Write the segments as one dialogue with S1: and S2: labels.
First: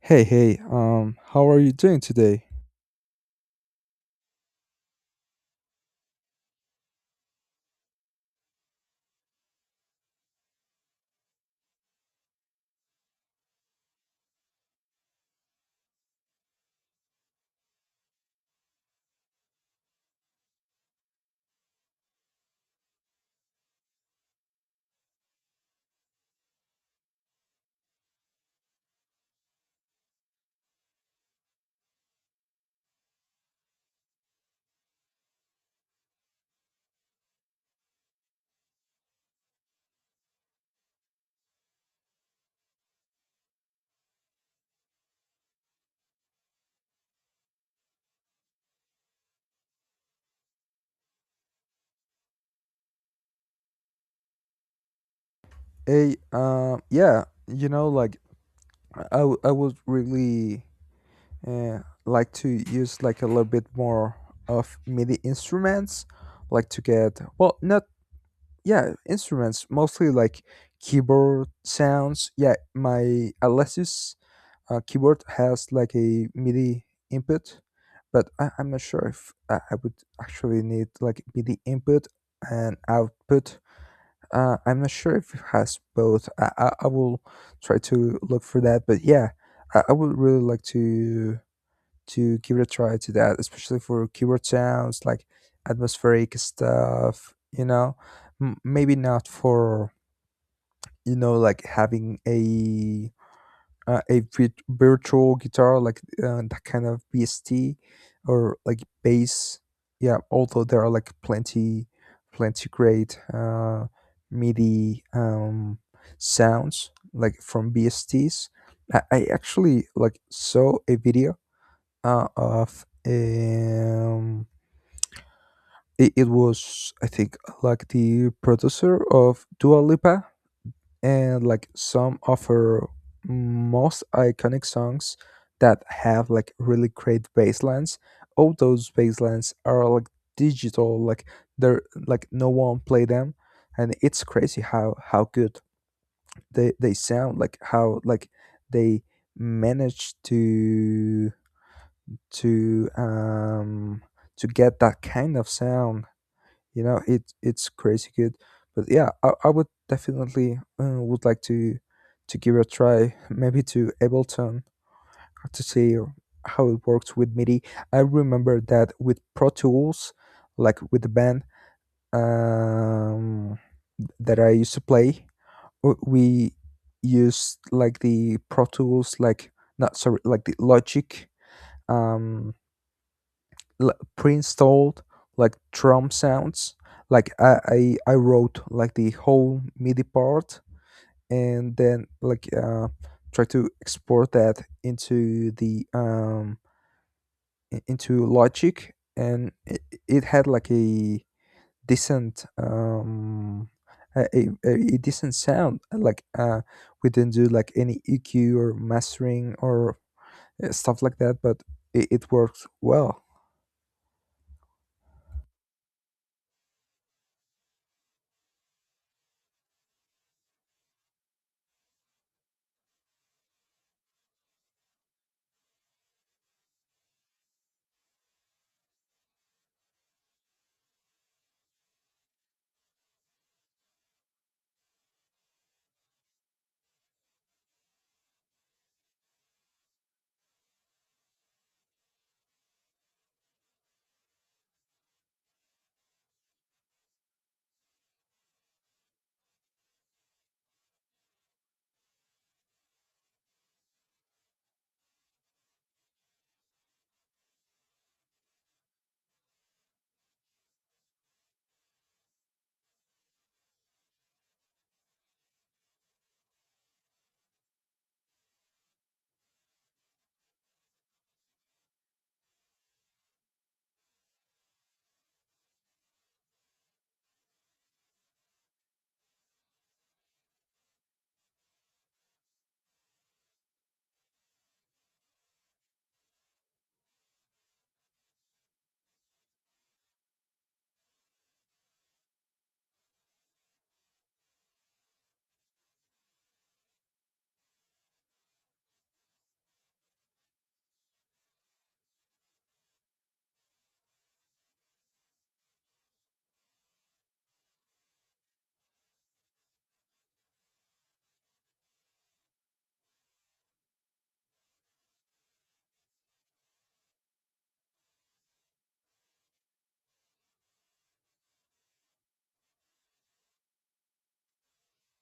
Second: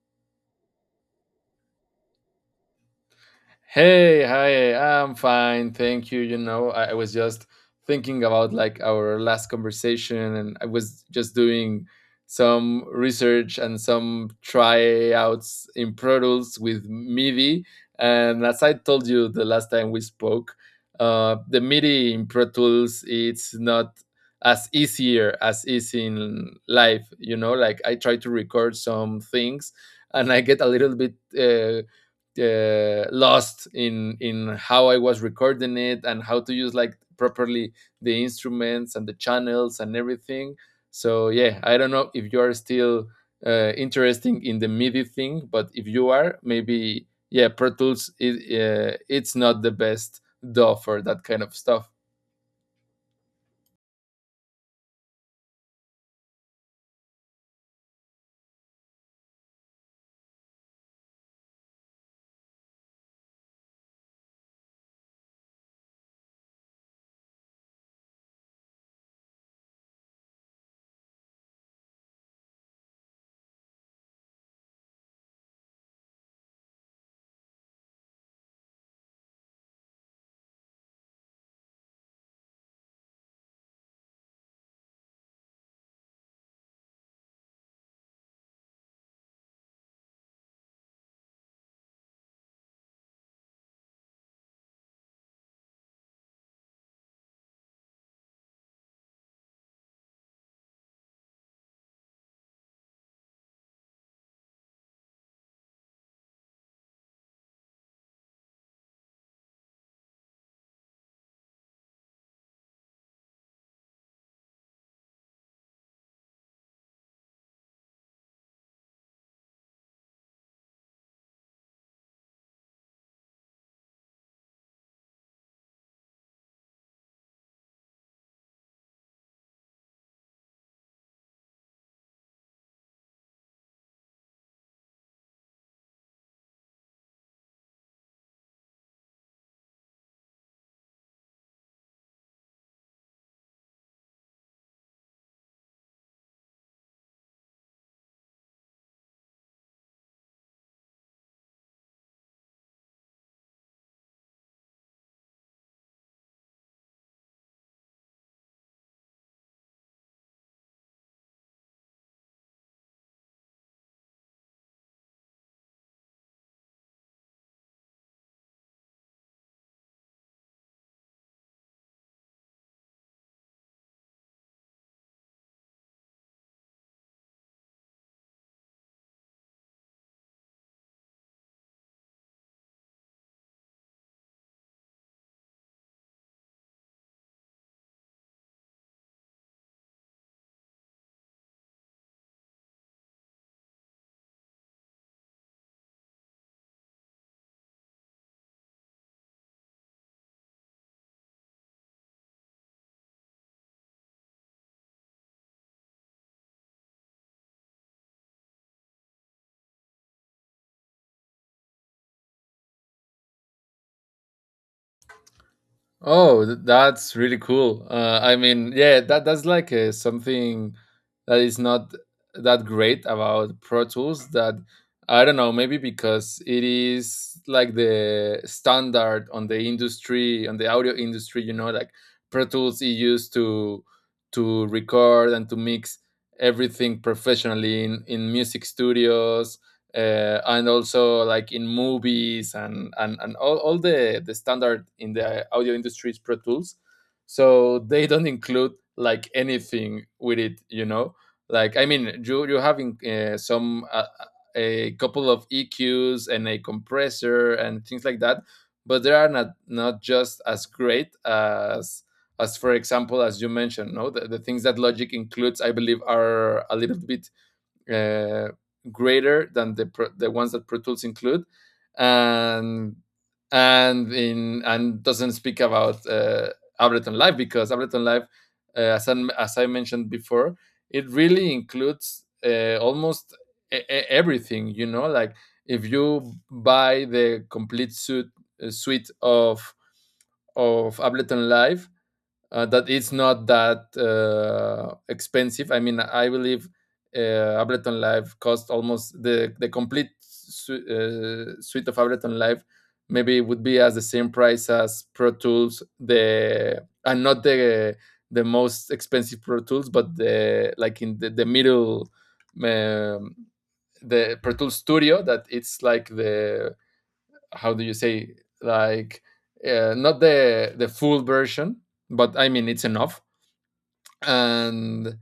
S1: Hey, how are you doing today?
S2: Hey, hi, I'm fine. Thank you. You know, I was just thinking about like our last conversation and I was just doing some research and some tryouts in Pro Tools with MIDI. And as I told you the last time we spoke, the MIDI in Pro Tools it's not as easier as is in life. You know, like I try to record some things and I get a little bit. Lost in how I was recording it and how to use like properly the instruments and the channels and everything. So yeah, I don't know if you are still interested in the MIDI thing, but if you are, maybe yeah, Pro Tools, it's not the best DAW for that kind of stuff.
S1: Hey, yeah, like I would really uh, like to use like a little bit more of MIDI instruments, like to get, well, not, yeah, instruments, mostly like keyboard sounds. Yeah, my Alesis keyboard has like a MIDI input, but I'm not sure if I would actually need like MIDI input and output. I'm not sure if it has both. I will try to look for that. But yeah, I would really like to give it a try to that, especially for keyword sounds like atmospheric stuff. Maybe not for, having a virtual guitar like that kind of BST or like bass. Yeah, although there are like plenty great MIDI sounds like from B S Ts. I actually like saw a video of it was I think like the producer of Dua Lipa and like some offer most iconic songs that have like really great bass lines. All those bass lines are like digital, like they're like no one play them, and it's crazy how good they sound, like how, like they manage to um to get that kind of sound. It's crazy good, but yeah, I would definitely would like to give it a try maybe to Ableton, to see how it works with MIDI. I remember that with Pro Tools, like with the band, um that I used to play, we used like the Pro Tools, like, not, sorry, like the Logic, um pre-installed like drum sounds. Like, I wrote like the whole MIDI part and then like try to export that into the, into Logic, and it had like a decent, a, a decent sound. Like we didn't do like any EQ or mastering or stuff like that, but it works well.
S2: Oh, that's really cool. I mean, yeah, that's like something that is not that great about Pro Tools. That I don't know, maybe because it is like the standard on the industry, on the audio industry. You know, like Pro Tools is used to record and to mix everything professionally in music studios, and also like in movies and all the standard in the audio industry is Pro Tools, so they don't include like anything with it, you know, like I mean you having some a couple of EQs and a compressor and things like that, but they are not just as great as for example as you mentioned. No, the things that Logic includes I believe are a little bit uh, greater than the ones that Pro Tools include, and and in and doesn't speak about Ableton Live, because Ableton Live, as I mentioned before, it really includes almost everything. You know, like if you buy the complete suite of Ableton Live, that it's not that expensive. I mean, I believe uh, Ableton Live cost almost the complete suite of Ableton Live, maybe it would be as the same price as Pro Tools, the and not the the most expensive Pro Tools, but the like in the middle, um, the Pro Tools Studio that it's like the, how do you say, like not the full version, but I mean it's enough, and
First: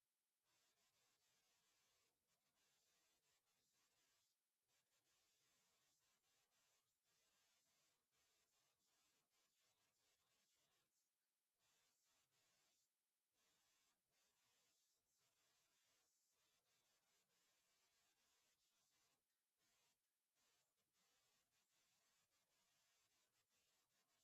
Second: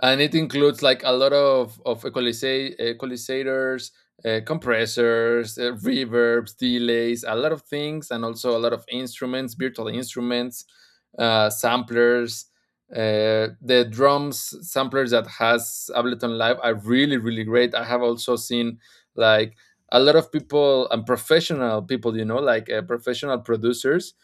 S2: and it includes like a lot of equalizators, compressors, reverbs, delays, a lot of things, and also a lot of instruments, virtual instruments, samplers, the drums samplers that has Ableton Live are really really great. I have also seen like a lot of people and professional people, you know, like professional producers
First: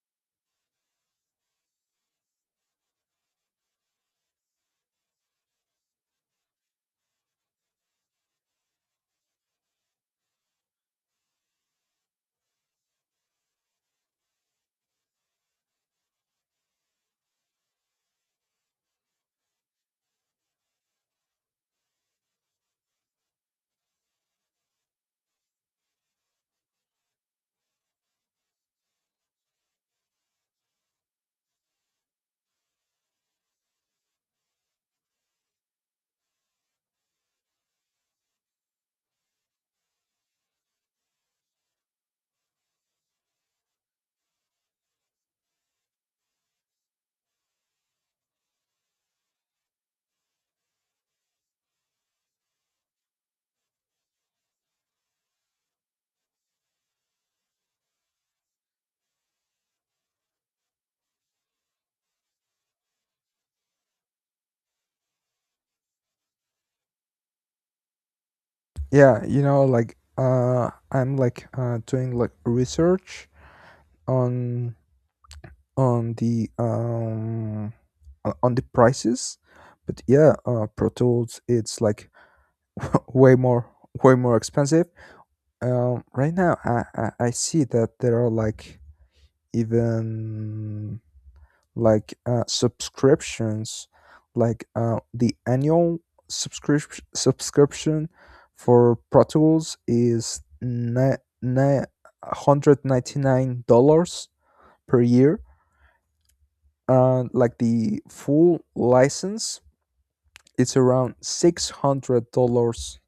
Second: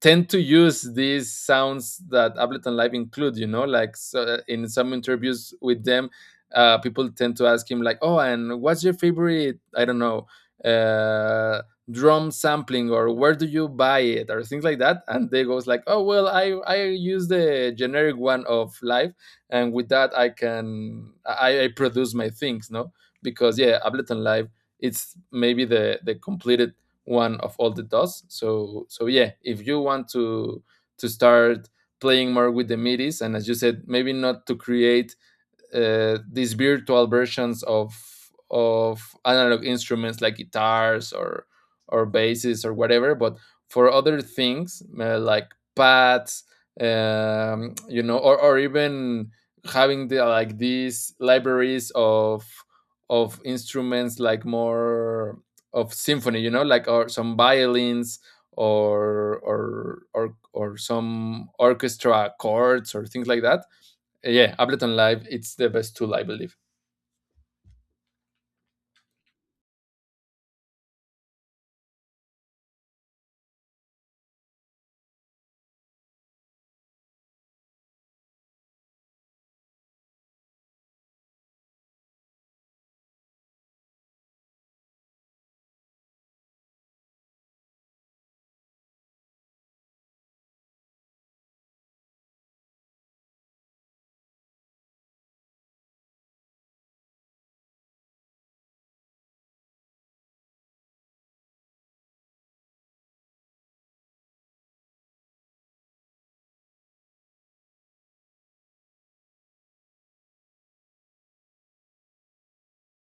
S2: tend to use these sounds that Ableton Live include. You know, like so in some interviews with them, people tend to ask him like, "Oh, and what's your favorite? I don't know." Uh, Drum sampling, or where do you buy it, or things like that, and they goes like, oh well, I use the generic one of Live, and with that I produce my things, no, because yeah, Ableton Live it's maybe the completed one of all the dots. So so yeah, if you want to start playing more with the MIDIs, and as you said, maybe not to create these virtual versions of analog instruments like guitars or basses or whatever, but for other things, like pads, you know, or even having the like these libraries of instruments, like more of symphony, you know, like, or some violins or some orchestra chords or things like that. Yeah, Ableton Live, it's the best tool, I believe.
S1: Yeah, you know, like, I'm like doing like research on, on the um on the prices. But yeah, Pro Tools, it's like way more, way more expensive. Right now, I see that there are like even, like, subscriptions, like the annual subscription for Pro Tools is $199 per year. And like the full license, it's around $600,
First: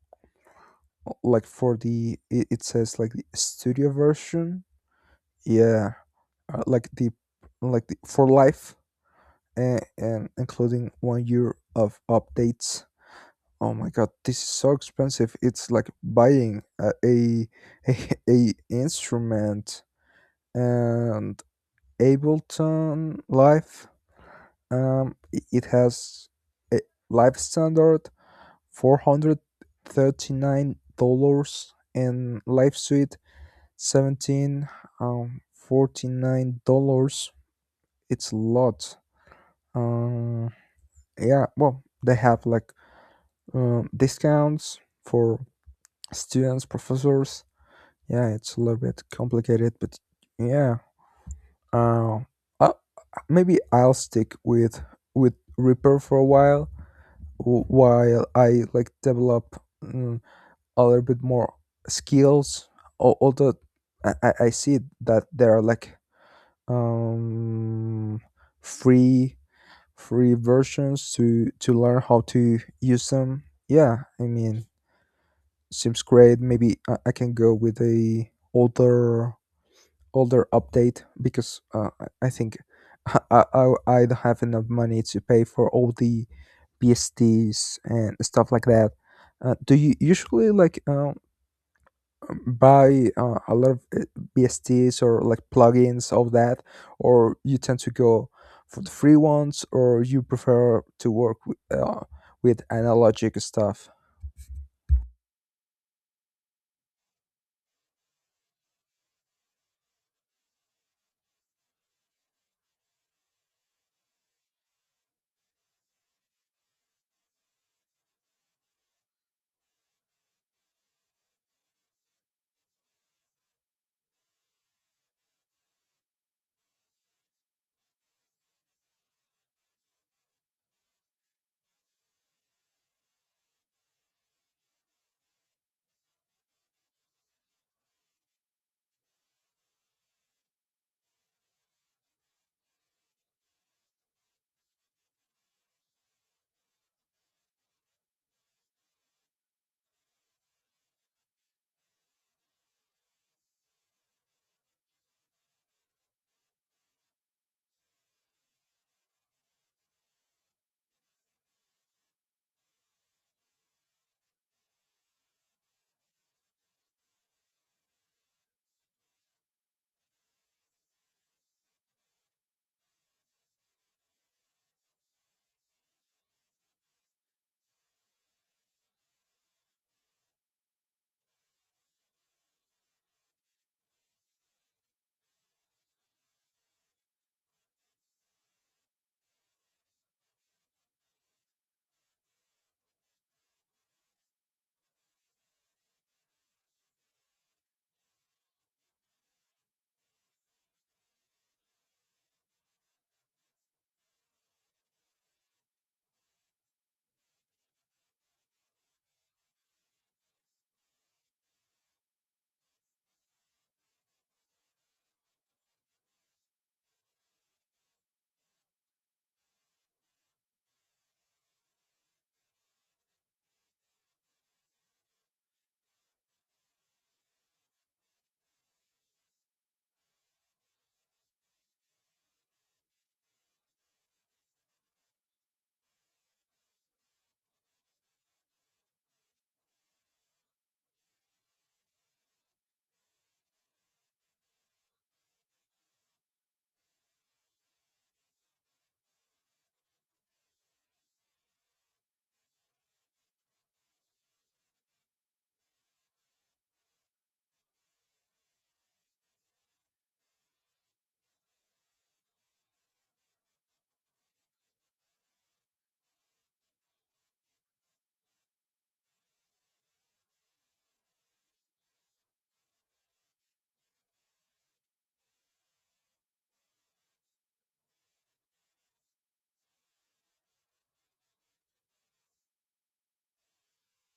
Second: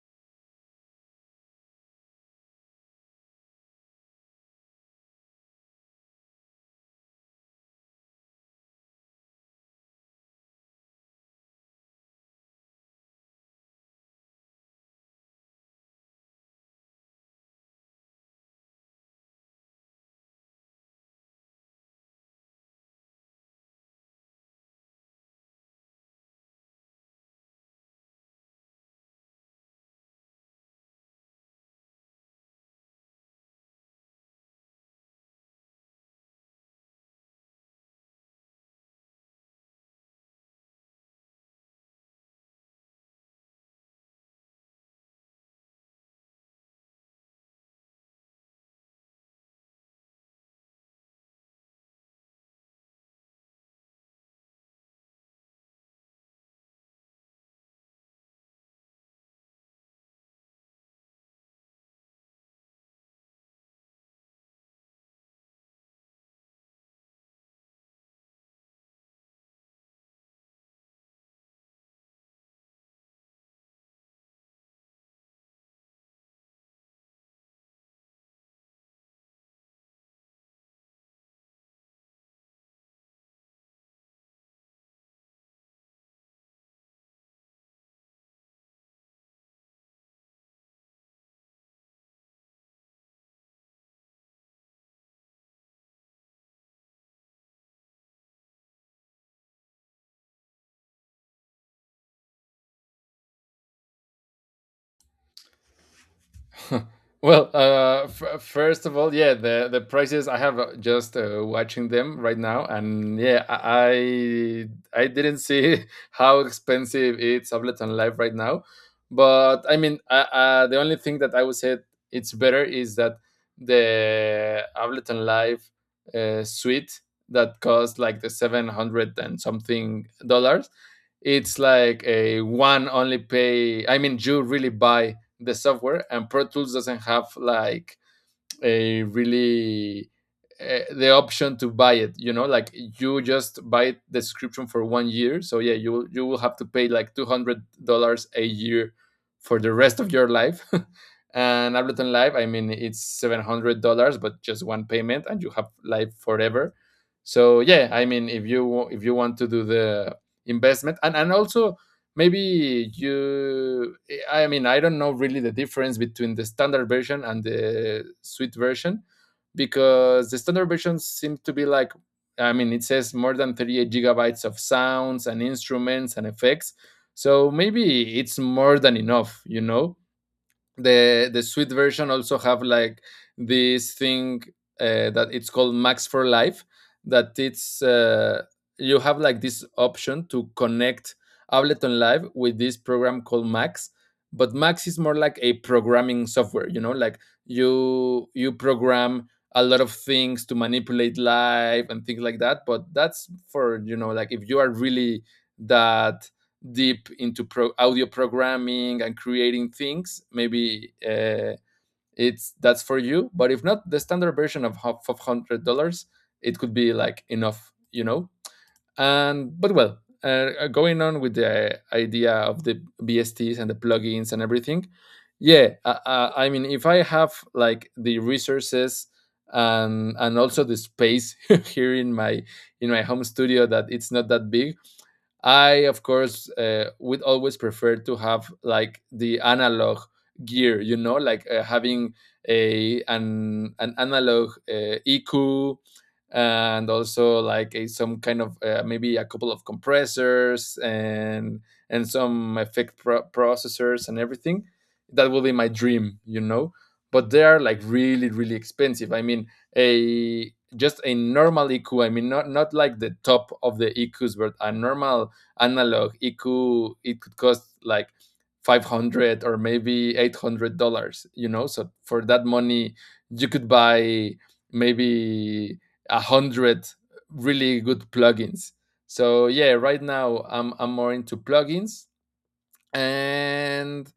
S1: like for the, it says like the studio version, yeah, like the, like the, for life, and including one year of updates. Oh my god, this is so expensive. It's like buying a, a instrument, and Ableton Live. I- it has a live standard $439, and live suite 17 $49. It's a lot. Um, yeah. Well, they have like discounts for students, professors. Yeah, it's a little bit complicated, but yeah. Uh, uh, maybe I'll stick with Reaper for a while, while I like develop, mm, a little bit more skills. Although I see that there are like um free free versions to learn how to use them. Yeah, I mean, seems great. Maybe I can go with a older, older update because I think I don't have enough money to pay for all the PSTs and stuff like that. Do you usually like buy a lot of BSTs or like plugins of that, or you tend to go for the free ones, or you prefer to work with analogic stuff?
S2: Well, first of all, yeah, the prices I have just watching them right now, and yeah, I didn't see how expensive it's Ableton Live right now, but I mean, the only thing that I would say it's better is that the Ableton Live suite, that costs like the 700 and something dollars, it's like a one only pay. I mean, you really buy the software, and Pro Tools doesn't have like a really the option to buy it, you know, like you just buy the subscription for 1 year. So yeah, you will have to pay like $200 a year for the rest of your life and Ableton Live, I mean, it's $700, but just one payment and you have Live forever. So yeah, I mean, if you want to do the investment, and also, maybe you, I mean, I don't know really the difference between the standard version and the suite version, because the standard version seems to be like, I mean, it says more than 38 gigabytes of sounds and instruments and effects. So maybe it's more than enough, you know? The sweet version also have like this thing, that it's called Max for Life, that it's you have like this option to connect Ableton Live with this program called Max. But Max is more like a programming software, you know, like you program a lot of things to manipulate Live and things like that, but that's for, you know, like, if you are really that deep into audio programming and creating things, maybe it's that's for you. But if not, the standard version of $500, it could be like enough, you know. And but well, going on with the idea of the BSTs and the plugins and everything, yeah, I mean, if I have like the resources, and also the space here in my home studio, that it's not that big, I, of course, would always prefer to have like the analog gear, you know, like having a an analog EQ, and also like a, some kind of maybe a couple of compressors and some effect processors and everything. That will be my dream, you know. But they are like really, really expensive. I mean, a just a normal EQ. I mean, not like the top of the EQs, but a normal analog, it could cost like 500 or maybe $800, you know, so for that money you could buy maybe a hundred really good plugins. So yeah, right now I'm more into plugins, and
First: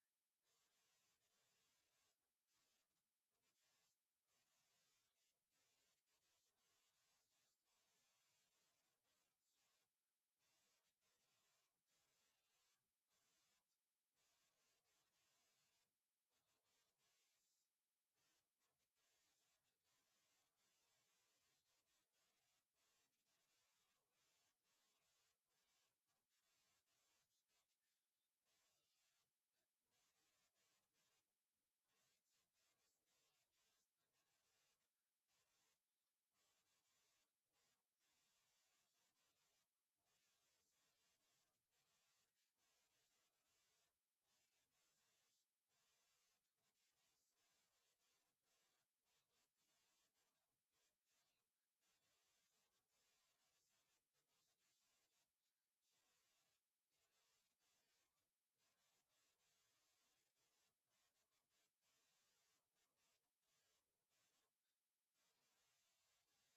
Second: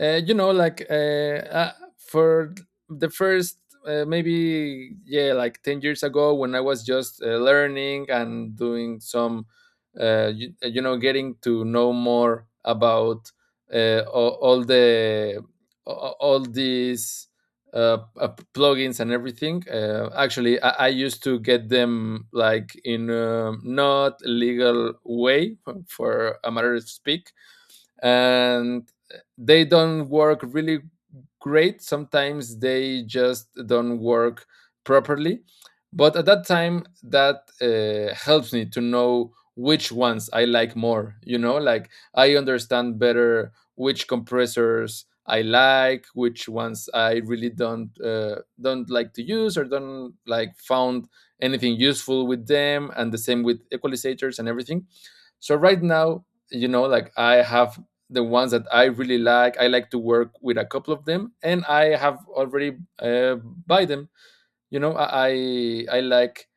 S2: you know, like for the first maybe yeah, like 10 years ago, when I was just learning and doing some, you know, getting to know more about all the all these plugins and everything. Actually, I used to get them like in a not legal way, for a matter of speak, and they don't work really great. Sometimes they just don't work properly. But at that time, that helps me to know which ones I like more. You know, like I understand better which compressors I like, which ones I really don't like to use or don't like found anything useful with them, and the same with equalizers and everything. So right now, you know, like I have the ones that I really like. I like to work with a couple of them, and I have already buy them, you know. Like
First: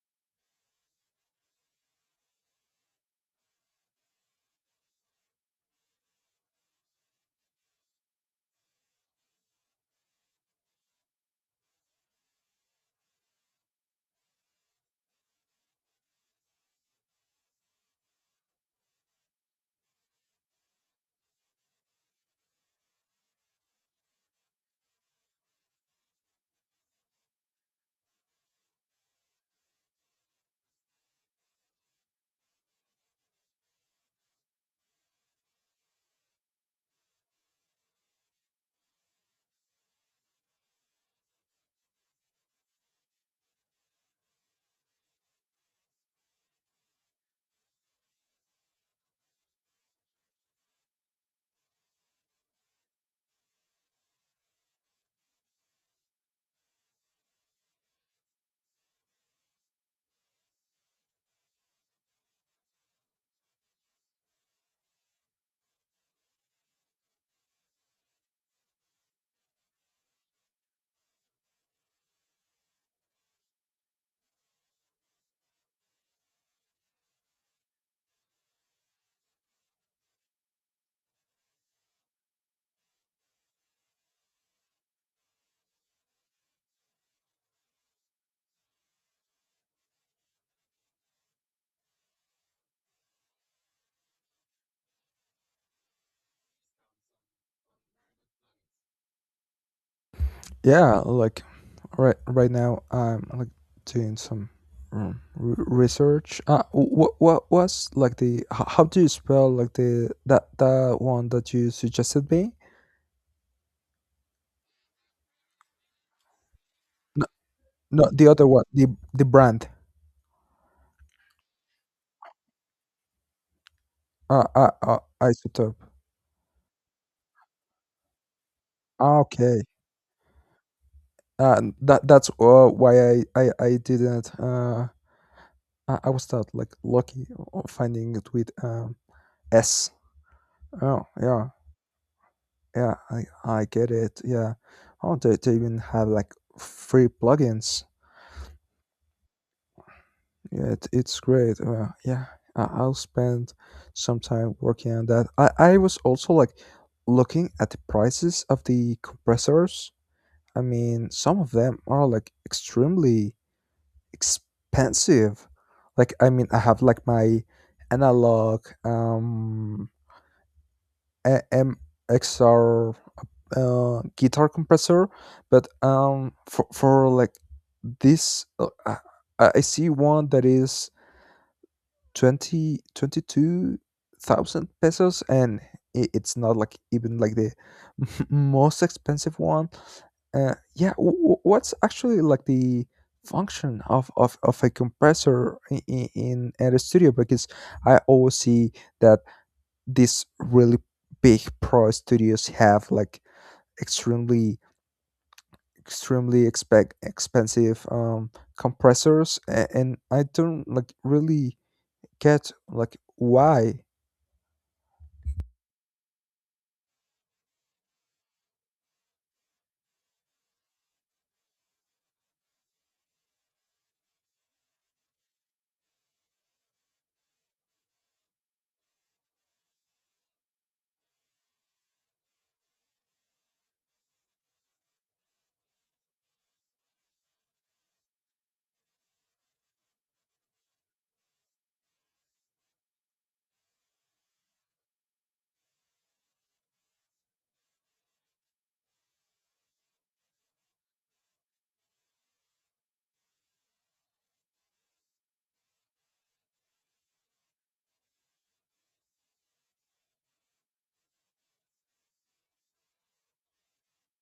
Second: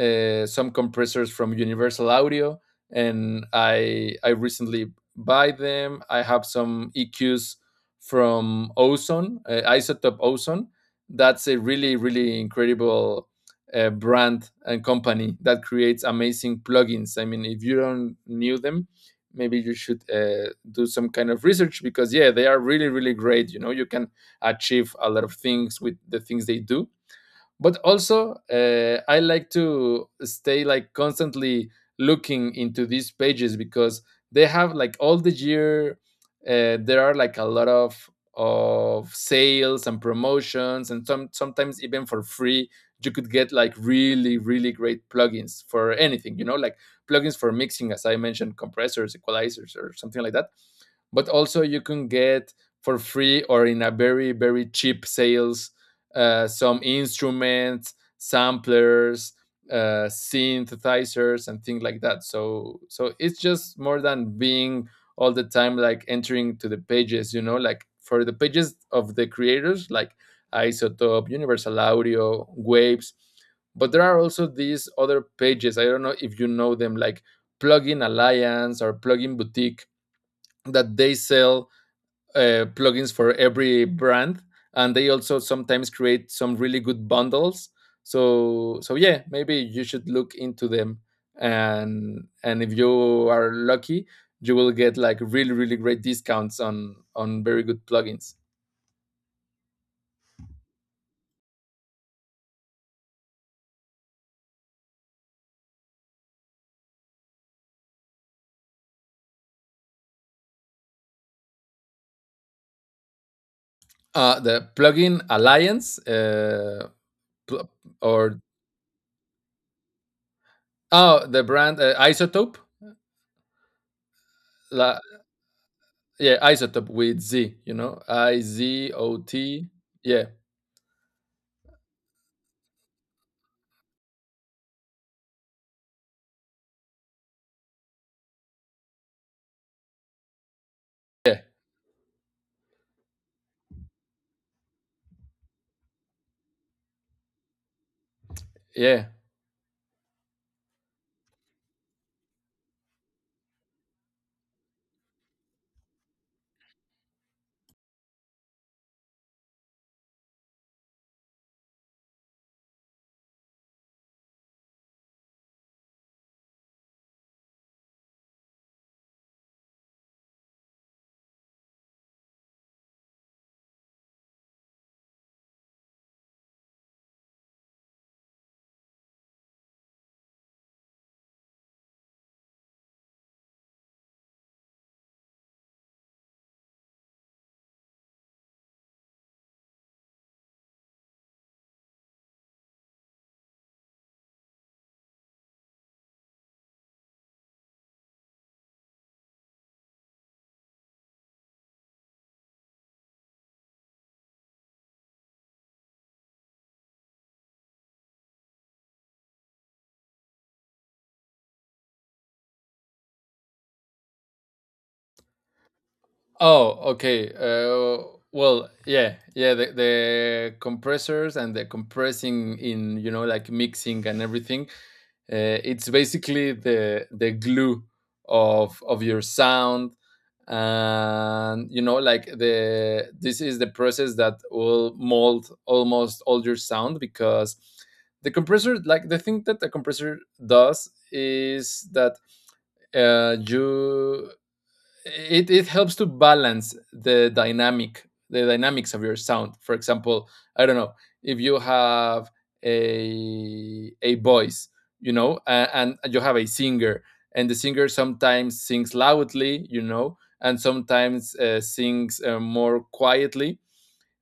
S2: some compressors from Universal Audio, and I recently buy them. I have some EQs from Ozone, Isotope Ozone. That's a really really incredible brand and company that creates amazing plugins. I mean, if you don't knew them, maybe you should do some kind of research, because yeah, they are really really great, you know. You can achieve a lot of things with the things they do. But also, I like to stay like constantly looking into these pages, because they have like all the year there are like a lot of sales and promotions, and sometimes even for free you could get like really really great plugins for anything, you know, like plugins for mixing, as I mentioned, compressors, equalizers, or something like that. But also you can get for free or in a very very cheap sales some instruments, samplers, synthesizers and things like that. So so it's just more than being all the time like entering to the pages, you know, like for the pages of the creators like Isotope, Universal Audio, Waves. But there are also these other pages, I don't know if you know them, like Plugin Alliance or Plugin Boutique, that they sell plugins for every brand, and they also sometimes create some really good bundles. So so yeah, maybe you should look into them, and if you are lucky, you Will get like really, really great discounts on very good plugins.
S1: Yeah, like, right now I'm like doing some, research. What was like the, how do you spell like the, that, that one that you suggested me?
S2: The plugin alliance.
S1: No,
S2: Pl-
S1: no, the
S2: or
S1: other one, the brand.
S2: oh, the brand, isotope. la,
S1: Isotope.
S2: yeah, isotope with z, you know, I Z O
S1: Ah, okay.
S2: T. Yeah,
S1: That, that's why I didn't. I was not like lucky finding it with S. Oh
S2: yeah,
S1: yeah. Yeah, I get it. Yeah. Oh, they even have like free plugins.
S2: yeah.
S1: Yeah, it, it's great. Yeah, I'll spend some time working on that. I was also like looking at the prices of the compressors. I mean, some of them are like extremely expensive. Like, I mean, I have like my analog, AMXR guitar compressor, but for like this, I see one that is 22,000 pesos, and it's not like even like the most expensive one. Yeah, what's actually like the function of a compressor in a studio, because I always see that these really big pro studios have like extremely, extremely expect expensive compressors, and I don't like really get like why.
S2: Oh, okay. Well, yeah, yeah. The compressors and the compressing in, you know, like mixing and everything. It's basically the glue of your sound, and you know like the this is the process that will mold almost all your sound, because the compressor, like, the thing that the compressor does is that you it helps to balance the dynamic the dynamics of your sound. For example, I don't know, if you have a voice, you know, and you have a singer, and the singer sometimes sings loudly, you know, and sometimes sings more quietly,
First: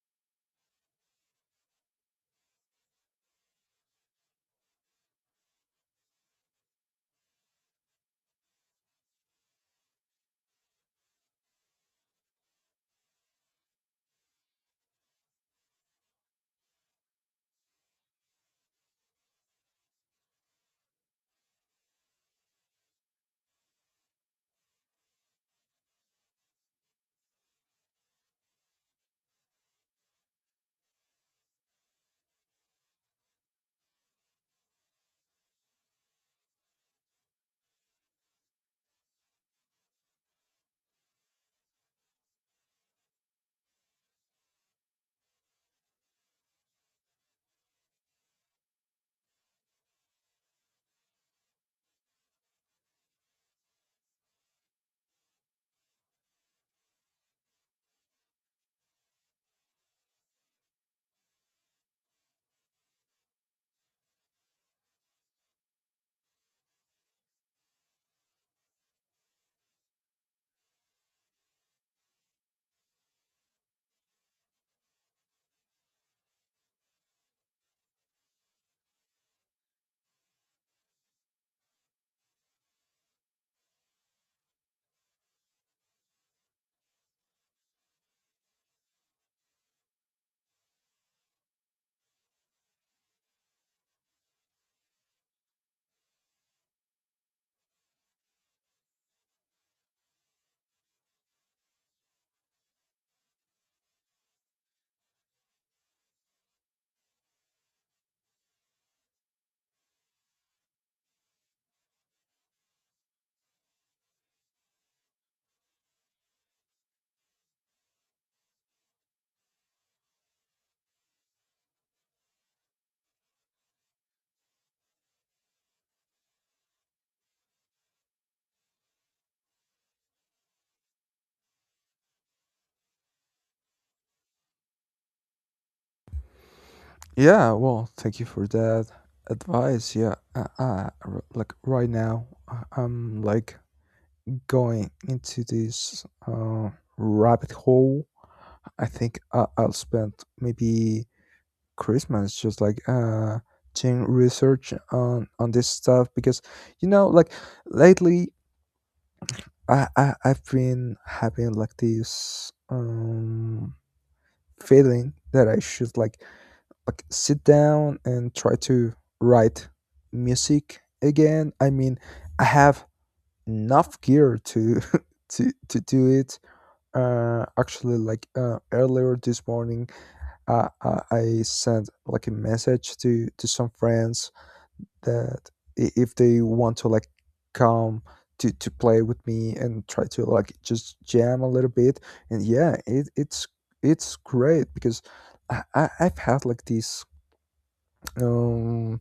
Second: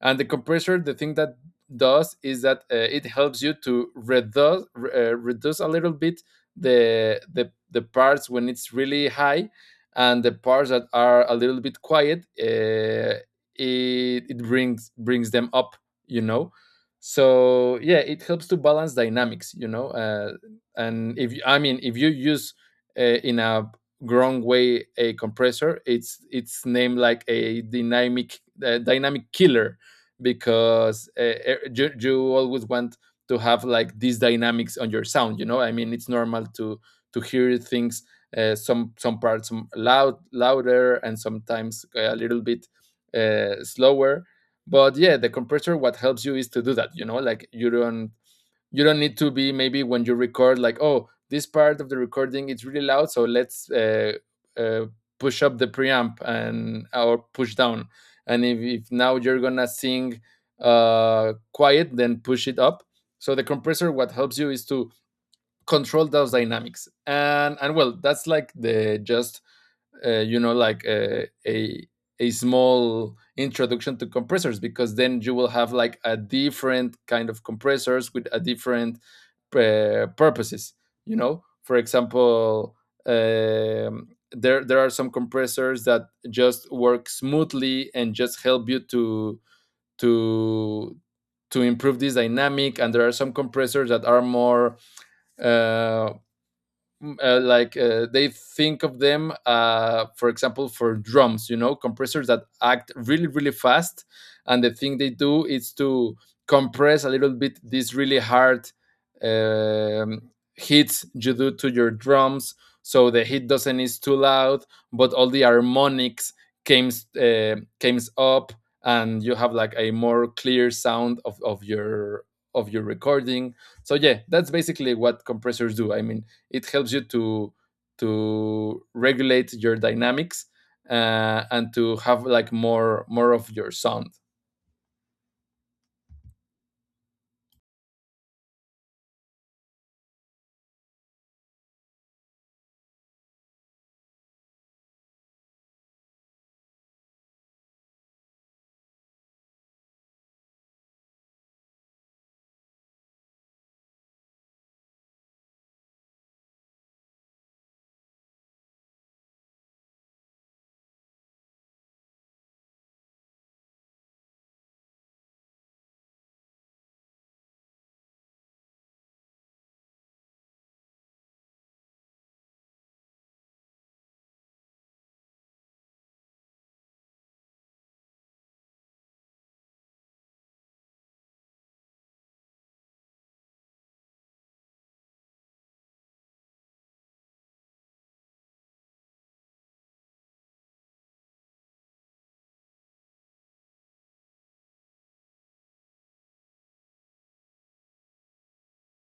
S2: and the compressor, the thing that does is that, it helps you to reduce reduce a little bit the the parts when it's really high, and the parts that are a little bit quiet, it it brings them up. You know, so yeah, it helps to balance dynamics. You know, and if you, I mean, if you use in a wrong way a compressor, it's named like a dynamic dynamic killer, because you, you always want to have like these dynamics on your sound, you know. I mean, it's normal to hear things, some parts loud louder and sometimes a little bit slower. But yeah, the compressor, what helps you is to do that, you know, like, you don't need to be, maybe when you record, like, oh, this part of the recording is really loud, so let's uh, push up the preamp and or push down. And if now you're gonna sing quiet, then push it up. So the compressor, what helps you is to control those dynamics, and well, that's like the just you know, like a small introduction to compressors, because then you will have like a different kind of compressors with a different purposes. You know, for example, there there are some compressors that just work smoothly and just help you to to improve this dynamic, and there are some compressors that are more uh, they think of them, for example, for drums, you know, compressors that act really really fast, and the thing they do is to compress a little bit these really hard um, hits you do to your drums, so the hit doesn't is too loud, but all the harmonics came comes up, and you have like a more clear sound of your recording. So yeah, that's basically what compressors do. I mean, it helps you to regulate your dynamics and to have like more more of your sound.
S1: Yeah, well, thank you for that advice. Yeah, like right now, I'm like going into this rabbit hole. I think I'll spend maybe Christmas, just like doing research on this stuff because, you know, like, lately, I've been having like this feeling that I should like, sit down and try to write music again. I mean, I have enough gear to to do it. Actually, like earlier this morning, I sent like a message to some friends that, if they want to like come to play with me and try to like just jam a little bit. And yeah, it, it's great because I've had like this, um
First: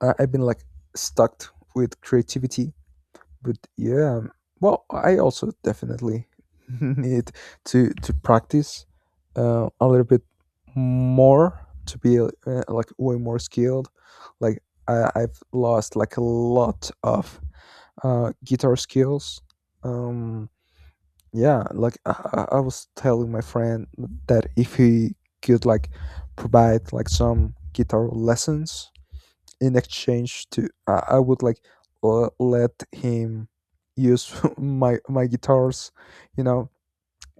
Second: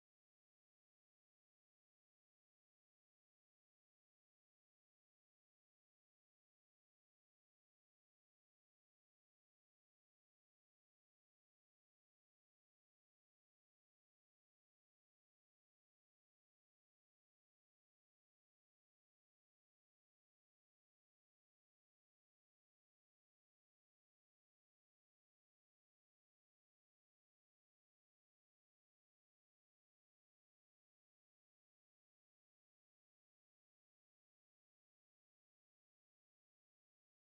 S1: I've been like stuck with creativity, but yeah, well, I also definitely need to practice a little bit more to be like way more skilled. Like, I've lost like a lot of guitar skills. Um, yeah, like, I was telling my friend that if he could like provide like some guitar lessons in exchange to, I would like let him use my guitars, you know.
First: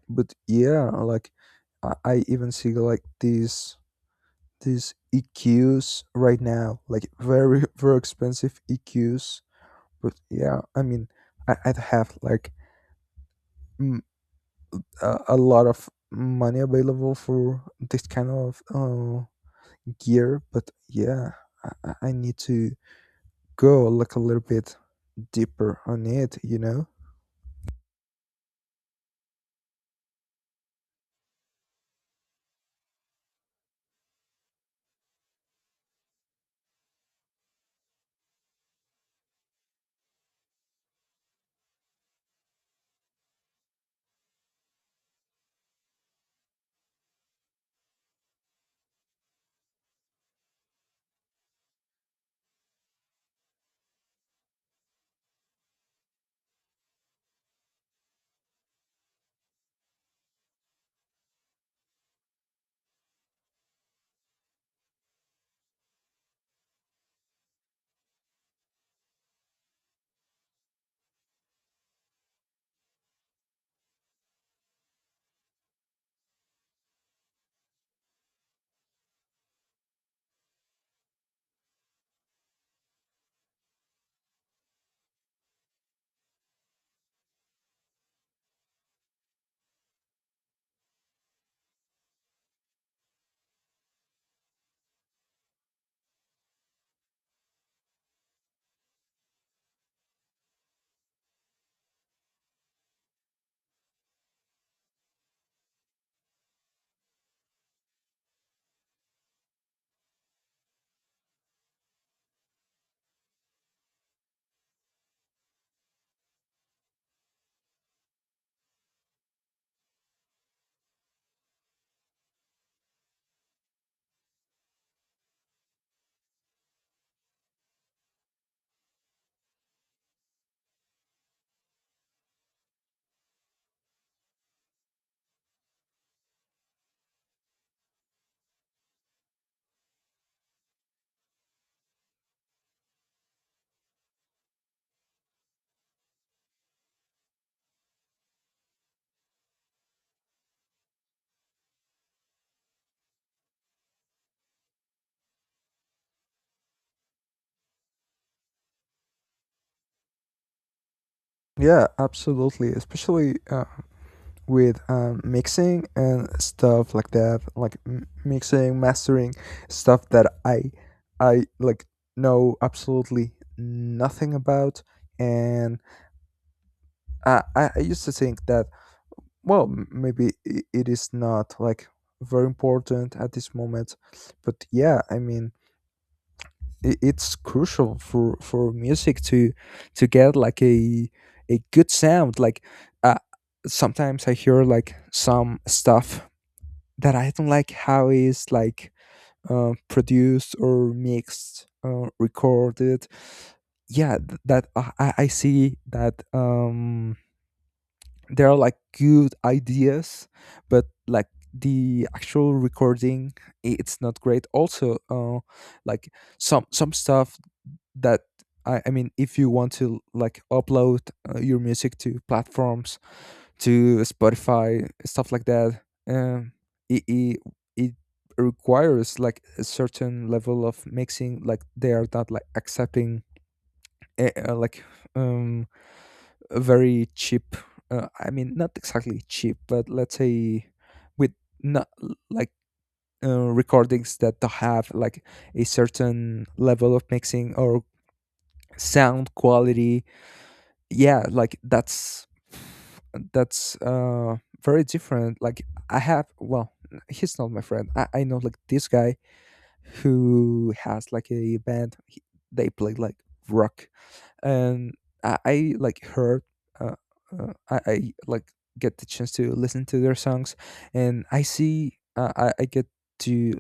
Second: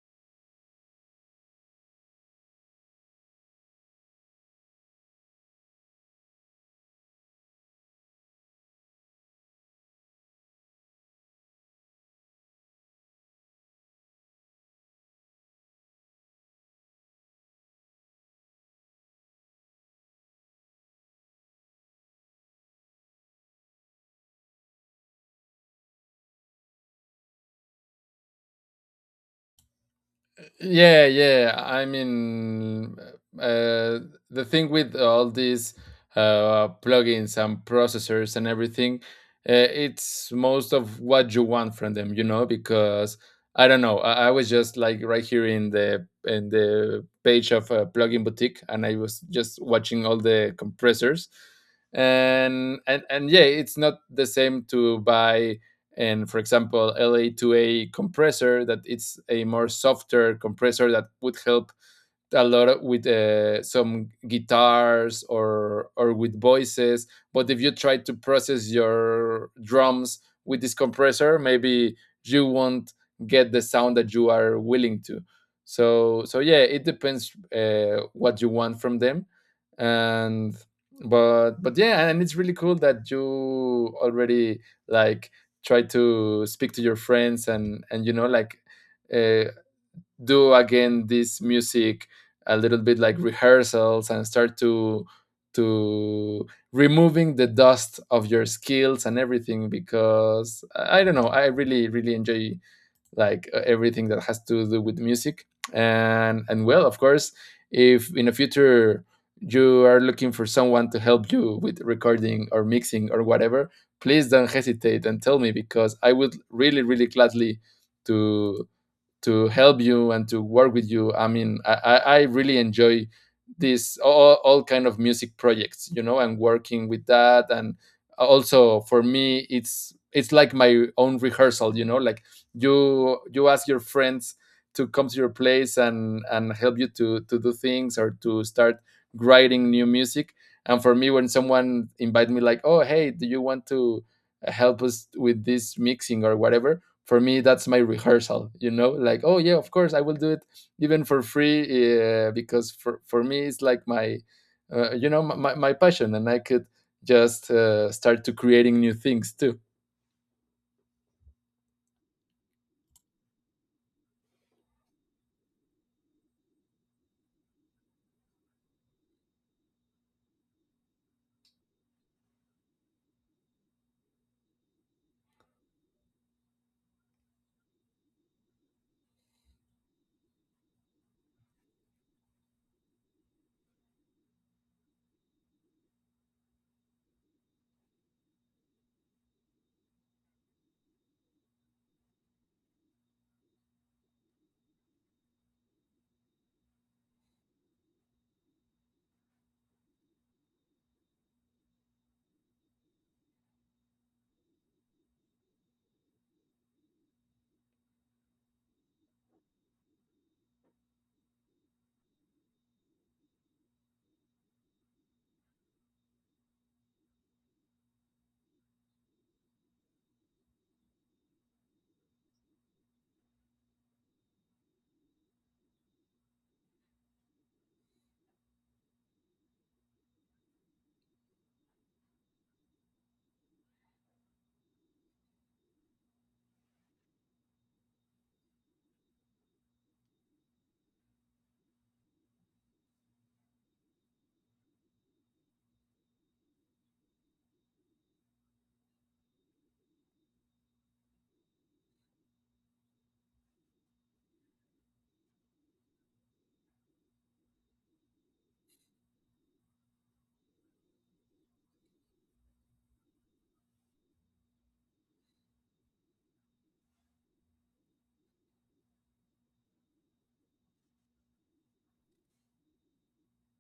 S1: But yeah, like, I even see like these EQs right now, like very very expensive EQs. But yeah, I mean, I'd have like mm, a lot of money available for this kind of gear. But yeah, I need to go like a little bit deeper on it, you know.
S2: Yeah, yeah. I mean, uh, the thing with all these plugins and processors and everything, it's most of what you want from them, you know, because I don't know, I was just like right here in the page of a plugin boutique, and I was just watching all the compressors, and yeah, it's not the same to buy and, for example, LA2A compressor that it's a more softer compressor that would help a lot with some guitars, or with voices. But if you try to process your drums with this compressor, maybe you won't get the sound that you are willing to. So so yeah, it depends, what you want from them. And but yeah, and it's really cool that you already, like, try to speak to your friends, and you know like, uh, do again this music, a little bit, like rehearsals, and start to removing the dust of your skills and everything, because I don't know, I really really enjoy like everything that has to do with music. And well, of course, if in the future you are looking for someone to help you with recording or mixing or whatever, please don't hesitate and tell me, because I would really, really gladly to to help you and to work with you. I mean, I really enjoy this all kind of music projects, you know, and working with that. And also for me, it's like my own rehearsal, you know, like, you ask your friends to come to your place and help you to do things or to start writing new music. And for me, when someone invite me, like, oh hey, do you want to help us with this mixing or whatever? For me, that's my rehearsal, you know, like, oh yeah, of course I will do it, even for free, because for me, it's like my you know, my passion, and I could just start to creating new things too.
S1: Yeah, absolutely, especially with mixing and stuff like that, like mixing, mastering, stuff that I like know absolutely nothing about. And I used to think that, well, maybe it is not like very important at this moment, but yeah, I mean, it's crucial for music to get like a good sound. Like, uh, sometimes I hear like some stuff that I don't like how is like produced or mixed, recorded. Yeah, that I I see that, there are like good ideas, but like, the actual recording, it's not great. Also, like, some stuff that, I mean, if you want to like upload your music to platforms, to Spotify, stuff like that, um it, it it requires like a certain level of mixing, like they are not like accepting like um a very cheap, I mean, not exactly cheap, but let's say with, not, like, recordings that don't have like a certain level of mixing or sound quality. Yeah, like, that's very different. Like, I have, well, he's not my friend, I know, like, this guy who has like a band, he, they play like rock. And I like heard uh, I like get the chance to listen to their songs, and I see, I get to,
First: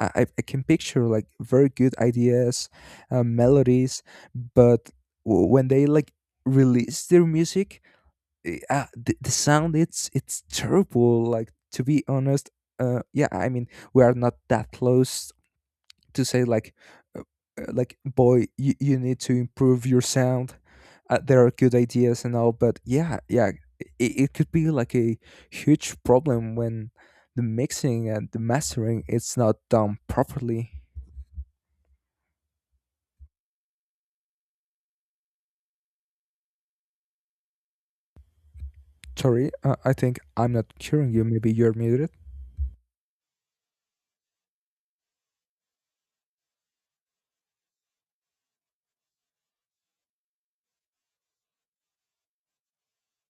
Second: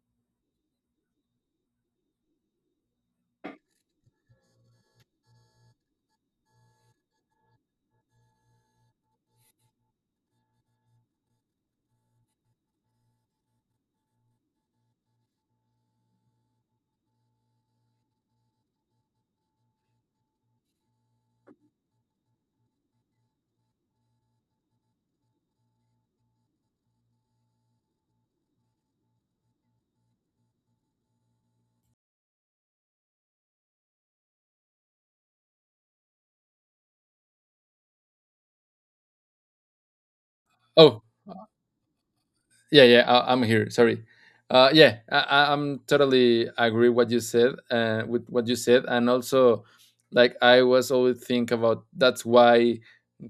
S1: I, I can picture like very good ideas, melodies. But when they like release their music, the sound, it's terrible. Like, to be honest, yeah, I mean, we are not that close to say like, uh, like, boy, you need to improve your sound. There are good ideas and all, but yeah, yeah, it could be like a huge problem when the mixing and the mastering, it's not done properly. Sorry, I think I'm not
S2: Oh,
S1: hearing you. Maybe you're muted.
S2: yeah, yeah, I, I'm here, sorry. Yeah, I, I'm totally agree what you said, with what you said. And also, like, I was always think about that's why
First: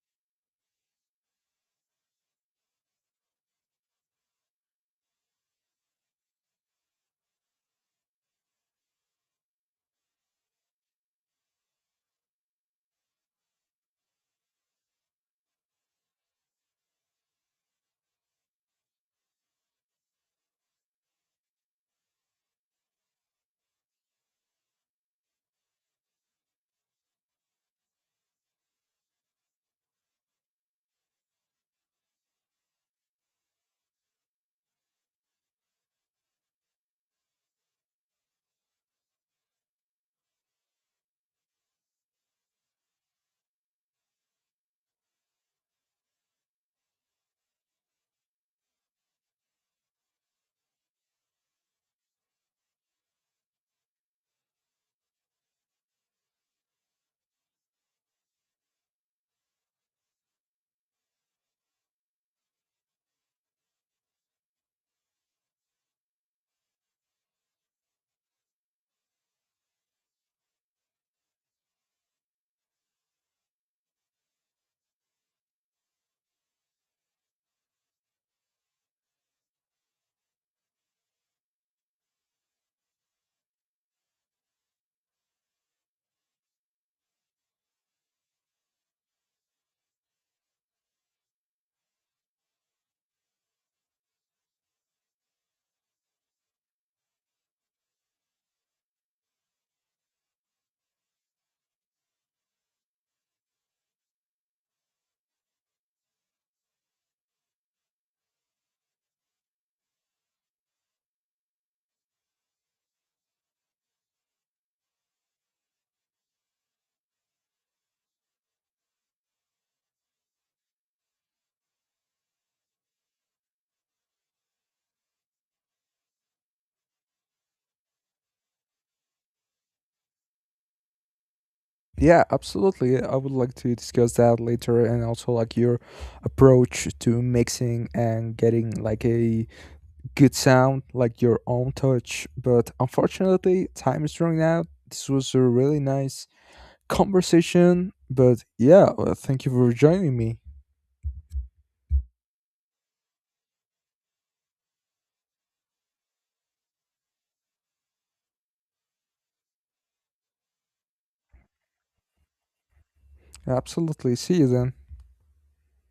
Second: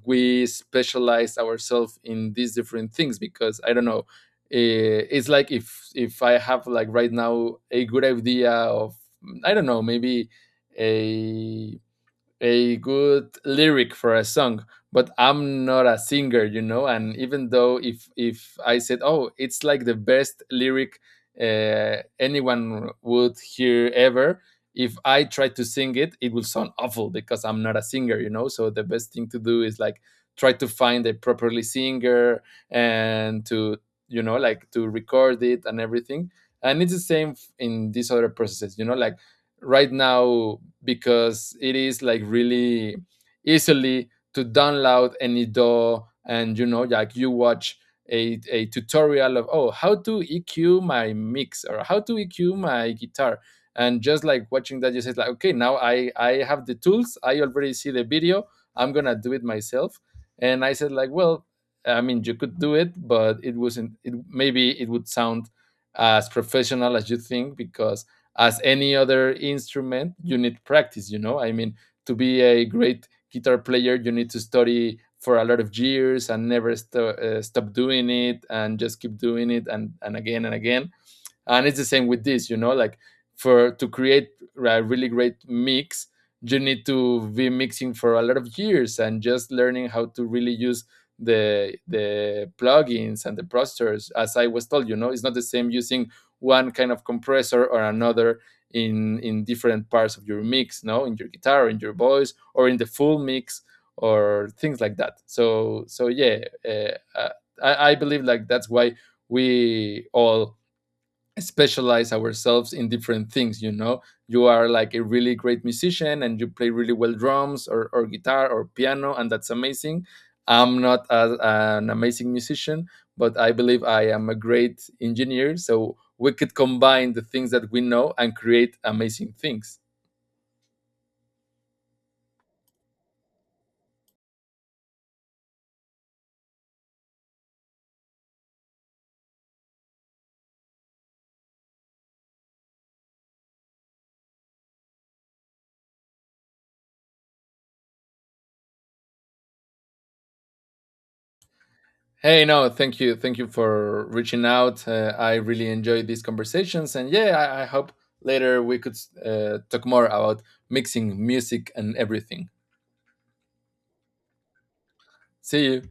S2: we specialize ourselves in these different things, because I don't know, it's like, if I have like right now a good idea of, I don't know, maybe a a good lyric for a song, but I'm not a singer, you know, and even though, if I said, oh, it's like the best lyric anyone would hear ever, if I try to sing it, it will sound awful, because I'm not a singer, you know, so the best thing to do is, like, try to find a properly singer and to, you know, like, to record it and everything. And it's the same in these other processes, you know, like, right now, because it is like really easily to download any DAW, and you know, like, you watch a tutorial of oh how to EQ my mix or how to EQ my guitar, and just like watching that, you say like, okay, now I have the tools, I already see the video, I'm gonna do it myself. And I said like, well, I mean, you could do it, but it wasn't, it maybe it would sound as professional as you think, because as any other instrument, you need practice, you know? I mean, to be a great guitar player, you need to study for a lot of years and never stop doing it, and just keep doing it and again and again. And it's the same with this, you know, like, for to create a really great mix, you need to be mixing for a lot of years and just learning how to really use the plugins and the processors, as I was told. You know, it's not the same using one kind of compressor or another in different parts of your mix, no, in your guitar, in your voice, or in the full mix, or things like that. So so yeah, uh, uh, I believe like that's why we all specialize ourselves in different things, you know. You are like a really great musician, and you play really well drums, or guitar or piano, and that's amazing. I'm not a, an amazing musician, but I believe I am a great engineer, so we could combine the things that we know and create amazing things.
S1: Yeah, absolutely. I would like to discuss that later, and also like your approach to mixing and getting like a good sound, like your own touch. But unfortunately, time is running out. This was a really nice conversation. But yeah, well, thank you for joining me.
S2: Hey, no, thank you, thank you for reaching out. I really enjoyed these conversations, and yeah, I hope later we could talk more about mixing music and everything.
S1: Absolutely. See you then.
S2: See you.